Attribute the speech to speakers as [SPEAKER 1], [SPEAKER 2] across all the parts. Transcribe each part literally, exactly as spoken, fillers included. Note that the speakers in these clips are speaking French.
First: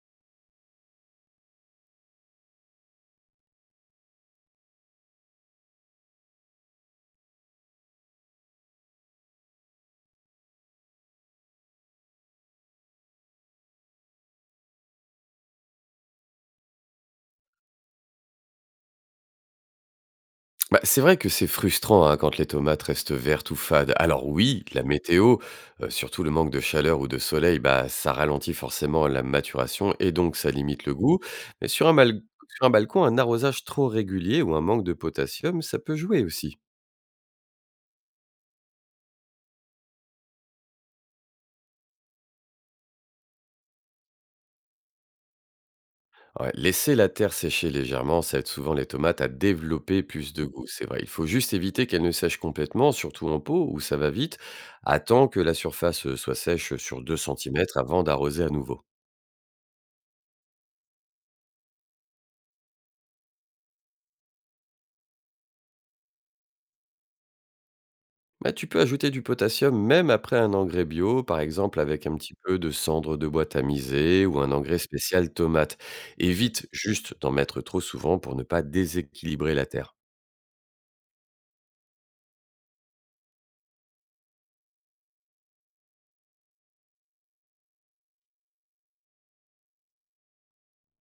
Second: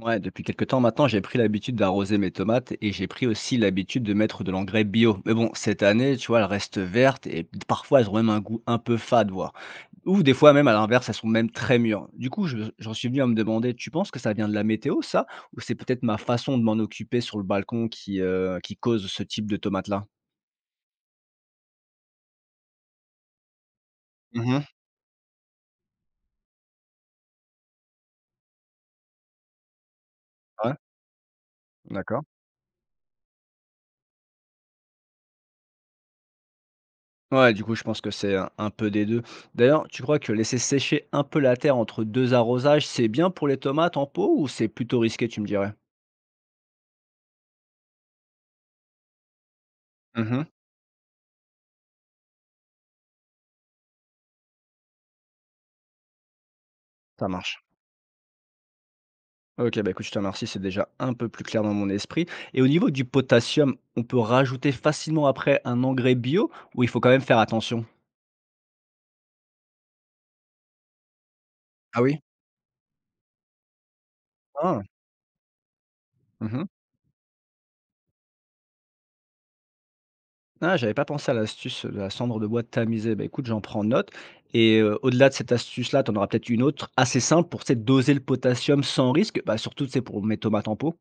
[SPEAKER 1] Ouais, depuis quelques temps maintenant, j'ai pris l'habitude d'arroser mes tomates et j'ai pris aussi l'habitude de mettre de l'engrais bio. Mais bon, cette année, tu vois, elles restent vertes et parfois elles ont même un goût un peu fade, voire. Ou des fois même, à l'inverse, elles sont même très mûres. Du coup, je- j'en suis venu à me demander, tu penses que ça vient de la météo, ça? Ou c'est peut-être ma façon de m'en occuper sur le balcon qui, euh, qui cause ce type de tomates-là?
[SPEAKER 2] Bah, c'est vrai que c'est frustrant hein, quand les tomates restent vertes ou fades. Alors
[SPEAKER 1] Mhm.
[SPEAKER 2] oui, la météo, euh, surtout le manque de chaleur ou de soleil, bah, ça ralentit forcément la maturation et donc ça
[SPEAKER 1] Ouais,
[SPEAKER 2] limite le goût. Mais sur un, mal-
[SPEAKER 1] d'accord.
[SPEAKER 2] Sur un balcon, un arrosage trop régulier ou un manque de potassium, ça peut jouer aussi.
[SPEAKER 1] Ouais, du coup, je pense que c'est un un peu des deux. D'ailleurs, tu crois que laisser sécher un peu la terre entre deux arrosages, c'est bien pour les tomates en pot ou c'est plutôt risqué, tu me dirais?
[SPEAKER 2] Ouais, laisser la terre sécher légèrement, ça aide souvent les tomates à développer plus
[SPEAKER 1] Mhm.
[SPEAKER 2] de goût, c'est vrai. Il faut juste éviter qu'elles ne sèchent complètement, surtout en pot où ça va vite. Attends que la surface euh, soit sèche sur deux
[SPEAKER 1] Ça marche.
[SPEAKER 2] centimètres avant d'arroser à nouveau.
[SPEAKER 1] OK, bah, écoute, je te remercie, c'est déjà un peu plus clair dans mon esprit et au niveau du potassium, on peut rajouter facilement après un engrais bio ou il faut quand même faire attention?
[SPEAKER 2] Bah, tu peux ajouter du potassium même après un engrais bio, par exemple
[SPEAKER 1] Ah
[SPEAKER 2] avec un
[SPEAKER 1] oui?
[SPEAKER 2] petit peu de cendre de bois tamisée ou un engrais
[SPEAKER 1] Ah.
[SPEAKER 2] spécial tomate.
[SPEAKER 1] Mmh.
[SPEAKER 2] Évite juste d'en mettre trop souvent pour ne pas déséquilibrer la terre.
[SPEAKER 1] Ah, j'avais pas pensé à l'astuce de la cendre de bois tamisée. Bah, écoute, j'en prends note. Et euh, au-delà de cette astuce-là, tu en auras peut-être une autre assez simple pour tu sais, doser le potassium sans risque, bah, surtout tu sais, pour mes tomates en pot.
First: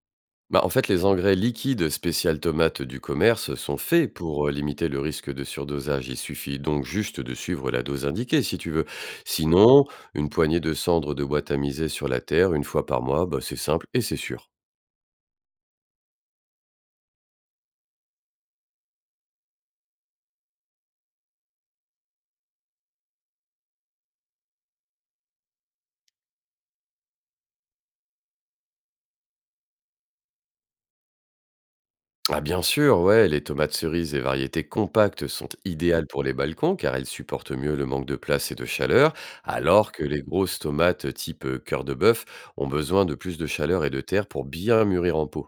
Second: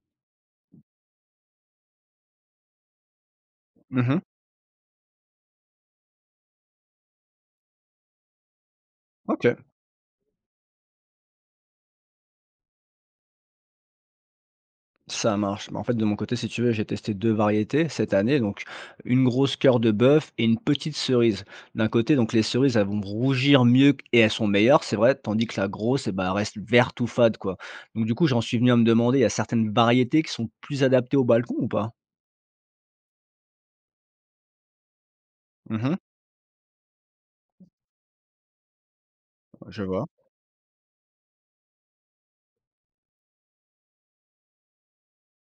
[SPEAKER 2] Bah, en fait, les engrais liquides spécial tomate du commerce sont faits
[SPEAKER 1] Mhm.
[SPEAKER 2] pour euh, limiter le risque de surdosage. Il suffit donc juste de suivre la dose indiquée si tu veux.
[SPEAKER 1] Ok,
[SPEAKER 2] Sinon, une poignée de cendre de bois tamisée sur la terre une fois par mois, bah, c'est simple et c'est sûr.
[SPEAKER 1] ça marche. Bah, en fait, de mon côté, si tu veux, j'ai testé deux variétés cette année, donc une grosse cœur de bœuf et une petite cerise. D'un côté, donc les cerises, elles vont rougir mieux et elles sont meilleures, c'est vrai, tandis que la grosse, eh ben, elle reste verte ou fade, quoi. Donc du coup, j'en suis venu à me demander, il y a certaines variétés qui sont plus adaptées au balcon ou pas?
[SPEAKER 2] Ah bien sûr, ouais, les tomates cerises et variétés compactes sont
[SPEAKER 1] Mhm.
[SPEAKER 2] idéales pour les balcons car elles supportent mieux le manque de place et de chaleur,
[SPEAKER 1] Je
[SPEAKER 2] alors que
[SPEAKER 1] vois.
[SPEAKER 2] les grosses tomates type euh, cœur de bœuf ont besoin de plus de chaleur et de terre pour bien mûrir en pot.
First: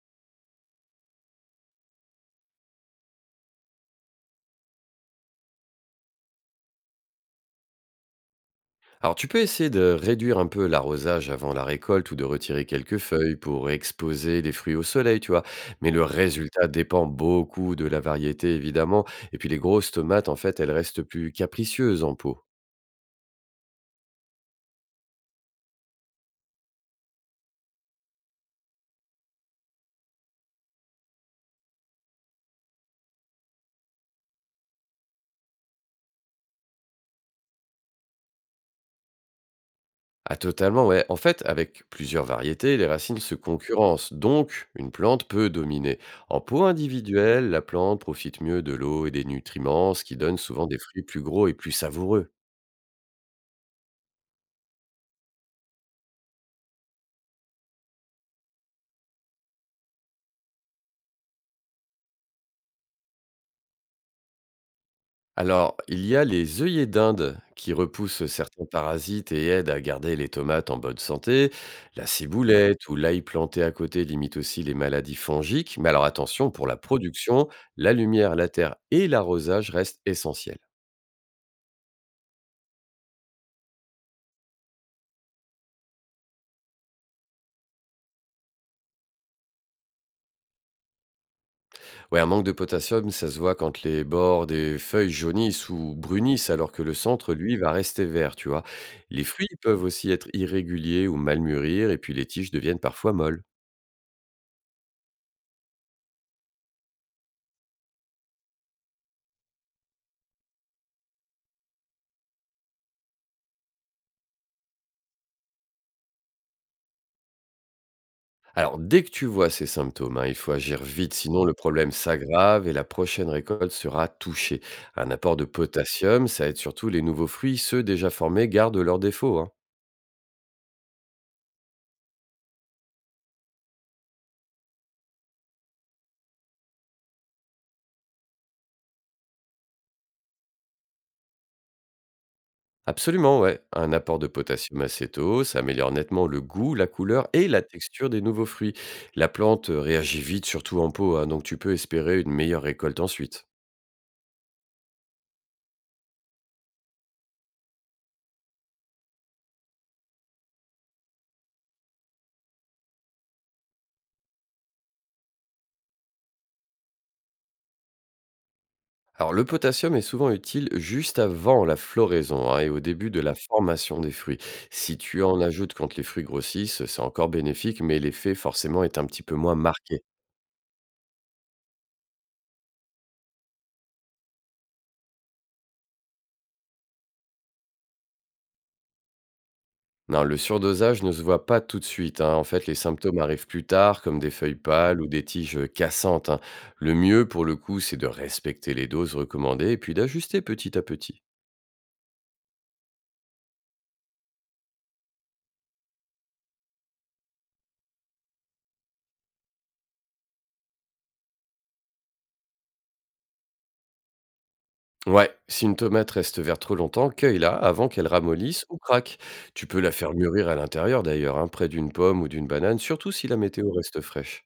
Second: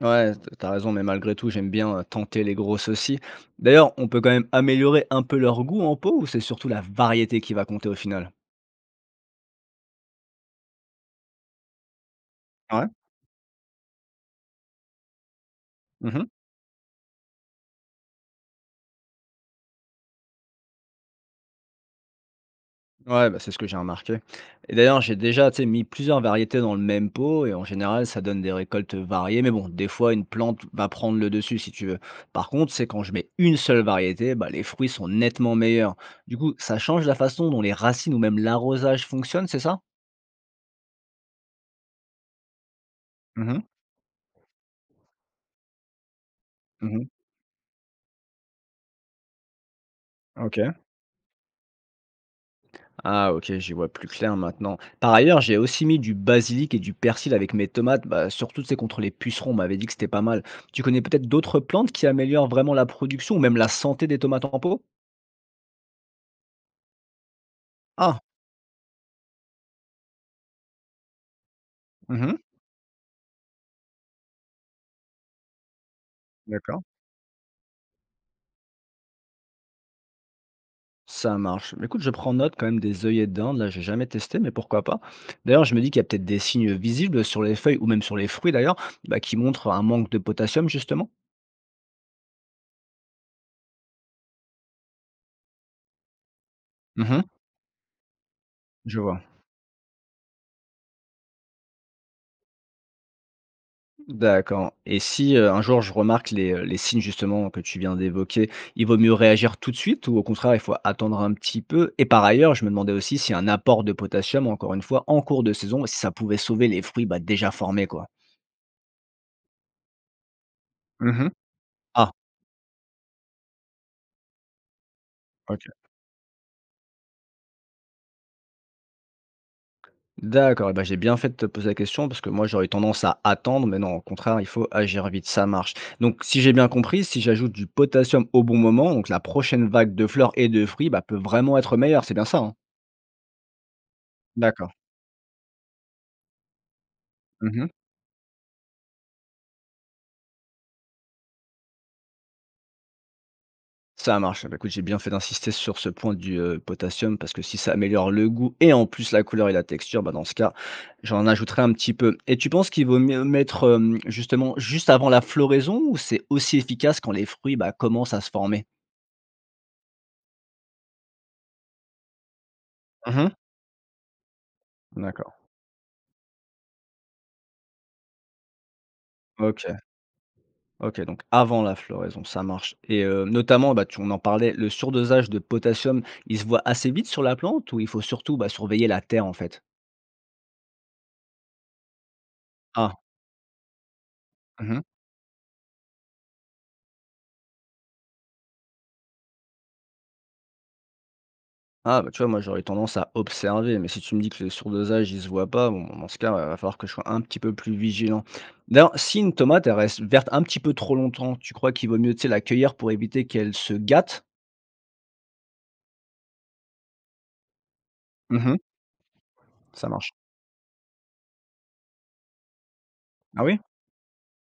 [SPEAKER 1] Ouais, t tu raison, mais malgré tout, j'aime bien, heu, tenter les grosses aussi. D'ailleurs, on peut quand même améliorer un peu leur goût en pot ou c'est surtout la variété qui va compter au final?
[SPEAKER 2] Alors tu peux essayer de réduire un peu l'arrosage avant la récolte ou de retirer
[SPEAKER 1] Ouais.
[SPEAKER 2] quelques feuilles pour exposer les fruits au soleil, tu vois. Mais le
[SPEAKER 1] Mmh.
[SPEAKER 2] résultat dépend beaucoup de la variété évidemment. Et puis les grosses tomates, en fait, elles restent plus capricieuses en pot.
[SPEAKER 1] Ouais, bah, c'est ce que j'ai remarqué et d'ailleurs, j'ai déjà, tu sais, mis plusieurs variétés dans le même pot et en général, ça donne des récoltes variées, mais bon, des fois, une plante va prendre le dessus si tu veux. Par contre, c'est quand je mets une seule variété, bah, les fruits sont nettement meilleurs. Du coup, ça change la façon dont les racines ou même l'arrosage fonctionnent, c'est ça?
[SPEAKER 2] Ah totalement, ouais. En fait, avec plusieurs variétés, les racines se
[SPEAKER 1] Mmh mh.
[SPEAKER 2] concurrencent, donc une plante peut dominer. En pot
[SPEAKER 1] Mmh mh.
[SPEAKER 2] individuel, la plante profite mieux de l'eau et des nutriments, ce qui donne souvent
[SPEAKER 1] OK.
[SPEAKER 2] des fruits plus gros et plus savoureux.
[SPEAKER 1] Ah OK, j'y vois plus clair maintenant. Par ailleurs, j'ai aussi mis du basilic et du persil avec mes tomates, bah, surtout, c'est contre les pucerons, on m'avait dit que c'était pas mal. Tu connais peut-être d'autres plantes qui améliorent vraiment la production ou même la santé des tomates en pot?
[SPEAKER 2] Alors, il y a les œillets d'Inde qui
[SPEAKER 1] Ah,
[SPEAKER 2] repoussent certains parasites et aident à garder les tomates en bonne santé. La
[SPEAKER 1] mhm.
[SPEAKER 2] ciboulette ou l'ail planté à côté limite aussi les maladies fongiques. Mais alors attention, pour la
[SPEAKER 1] D'accord.
[SPEAKER 2] production, la lumière, la terre et l'arrosage restent essentiels.
[SPEAKER 1] Ça marche. Mais écoute, je prends note quand même des œillets d'Inde. Là, j'ai jamais testé, mais pourquoi pas. D'ailleurs, je me dis qu'il y a peut-être des signes visibles sur les feuilles ou même sur les fruits d'ailleurs, bah, qui montrent un manque de potassium justement.
[SPEAKER 2] Ouais, un manque de potassium, ça se voit quand les bords des feuilles jaunissent ou brunissent, alors que le
[SPEAKER 1] Mhm,
[SPEAKER 2] centre, lui, va rester vert, tu vois.
[SPEAKER 1] je vois.
[SPEAKER 2] Les fruits peuvent aussi être irréguliers ou mal mûrir, et puis les tiges deviennent parfois molles.
[SPEAKER 1] D'accord et si, heu, un jour je remarque les, heu, les signes justement que tu viens d'évoquer, il vaut mieux réagir tout de suite ou au contraire il faut attendre un petit peu? Et par ailleurs, je me demandais aussi si un apport de potassium, encore une fois, en cours de saison, si ça pouvait sauver les fruits, bah, déjà formés quoi?
[SPEAKER 2] Alors, dès que tu vois ces symptômes, hein, il faut agir vite,
[SPEAKER 1] Mmh.
[SPEAKER 2] sinon le problème
[SPEAKER 1] Ah,
[SPEAKER 2] s'aggrave et la prochaine récolte sera touchée. Un apport de
[SPEAKER 1] OK.
[SPEAKER 2] potassium, ça aide surtout les nouveaux fruits, ceux déjà formés gardent leurs défauts, hein.
[SPEAKER 1] D'accord et ben j'ai bien fait de te poser la question parce que moi j'aurais tendance à attendre, mais non, au contraire, il faut agir vite, ça marche. Donc si j'ai bien compris, si j'ajoute du potassium au bon moment, donc la prochaine vague de fleurs et de fruits, bah, peut vraiment être meilleure, c'est bien ça, hein?
[SPEAKER 2] Absolument, ouais. Un apport de
[SPEAKER 1] D'accord.
[SPEAKER 2] potassium acéto, ça améliore nettement le goût, la couleur et la
[SPEAKER 1] Mmh.
[SPEAKER 2] texture des nouveaux fruits. La plante euh, réagit vite, surtout en pot, hein, donc tu peux espérer une meilleure récolte ensuite.
[SPEAKER 1] Ça marche. Bah, écoute, j'ai bien fait d'insister sur ce point du, heu, potassium parce que si ça améliore le goût et en plus la couleur et la texture, bah, dans ce cas, j'en ajouterai un petit peu et tu penses qu'il vaut mieux mettre, hem, justement juste avant la floraison ou c'est aussi efficace quand les fruits, bah, commencent à se former?
[SPEAKER 2] Alors le potassium est souvent utile juste avant la floraison hein, et au début de la
[SPEAKER 1] Mmh.
[SPEAKER 2] formation des fruits. Si tu
[SPEAKER 1] D'accord.
[SPEAKER 2] en ajoutes quand les fruits grossissent, c'est encore bénéfique, mais l'effet forcément est un petit peu moins
[SPEAKER 1] OK,
[SPEAKER 2] marqué.
[SPEAKER 1] OK, donc avant la floraison, ça marche et heu, notamment, bah, tu on en parlait, le surdosage de potassium, il se voit assez vite sur la plante ou il faut surtout, bah, surveiller la terre, en fait?
[SPEAKER 2] Non, le surdosage ne se voit pas tout de suite, hein. En fait, les
[SPEAKER 1] Ah.
[SPEAKER 2] symptômes arrivent plus tard, comme des feuilles
[SPEAKER 1] Mmh.
[SPEAKER 2] pâles ou des tiges euh, cassantes, hein. Le mieux, pour le coup, c'est de respecter les doses recommandées et puis d'ajuster petit à petit.
[SPEAKER 1] Ah bah, tu vois, moi, j'aurais tendance à observer, mais si tu me dis que le surdosage, il se voit pas, bon, dans ce cas, il va falloir que je sois un petit peu plus vigilant. D'ailleurs, si une tomate, elle reste verte un petit peu trop longtemps, tu crois qu'il vaut mieux, tu sais, la cueillir pour éviter qu'elle se gâte?
[SPEAKER 2] Ouais, si une tomate reste verte trop longtemps, cueille-la avant qu'elle
[SPEAKER 1] Mmh.
[SPEAKER 2] ramollisse ou craque. Tu peux
[SPEAKER 1] Ça
[SPEAKER 2] la
[SPEAKER 1] marche.
[SPEAKER 2] faire mûrir à l'intérieur d'ailleurs, hein, près d'une pomme ou d'une banane, surtout si la
[SPEAKER 1] Ah oui?
[SPEAKER 2] météo reste fraîche.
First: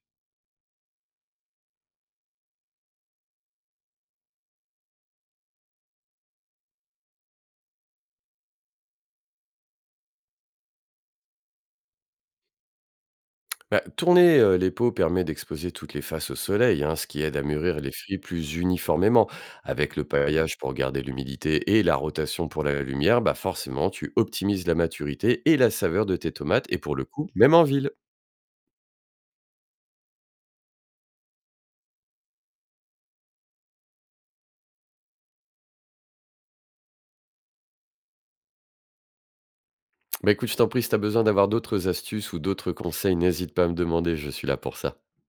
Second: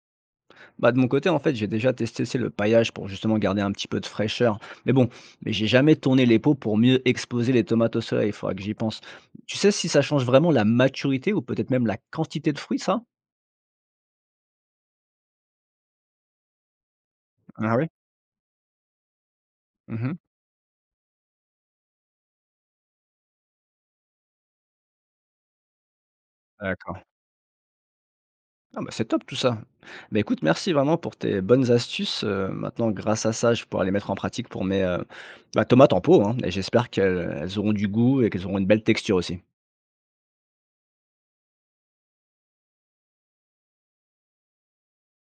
[SPEAKER 1] Bah, de mon côté, en fait, j'ai déjà testé, c'est le paillage pour justement garder un petit peu de fraîcheur. Mais bon, mais j'ai jamais tourné les pots pour mieux exposer les tomates au soleil, il faudra que j'y pense. Tu sais si ça change vraiment la maturité ou peut-être même la quantité de fruits, ça?
[SPEAKER 2] Bah, tourner euh, les peaux permet d'exposer toutes les faces au soleil, hein, ce qui aide à
[SPEAKER 1] Ah
[SPEAKER 2] mûrir
[SPEAKER 1] oui?
[SPEAKER 2] les fruits plus uniformément. Avec le
[SPEAKER 1] Mmh.
[SPEAKER 2] paillage pour garder l'humidité et la rotation pour la lumière, bah forcément, tu optimises la maturité et la saveur de tes tomates, et pour
[SPEAKER 1] D'accord.
[SPEAKER 2] le coup, même en ville.
[SPEAKER 1] Ah bah, c'est top tout ça. Bah, écoute, merci vraiment pour tes bonnes astuces. Heu, maintenant grâce à ça, je vais les mettre en pratique pour mes, heu, bah, tomates en pot, hein et j'espère qu'elles elles auront du goût et qu'elles auront une belle texture aussi.
[SPEAKER 2] Bah écoute, je t'en prie, si t'as besoin d'avoir d'autres astuces ou d'autres conseils, n'hésite pas à me demander, je suis là pour ça.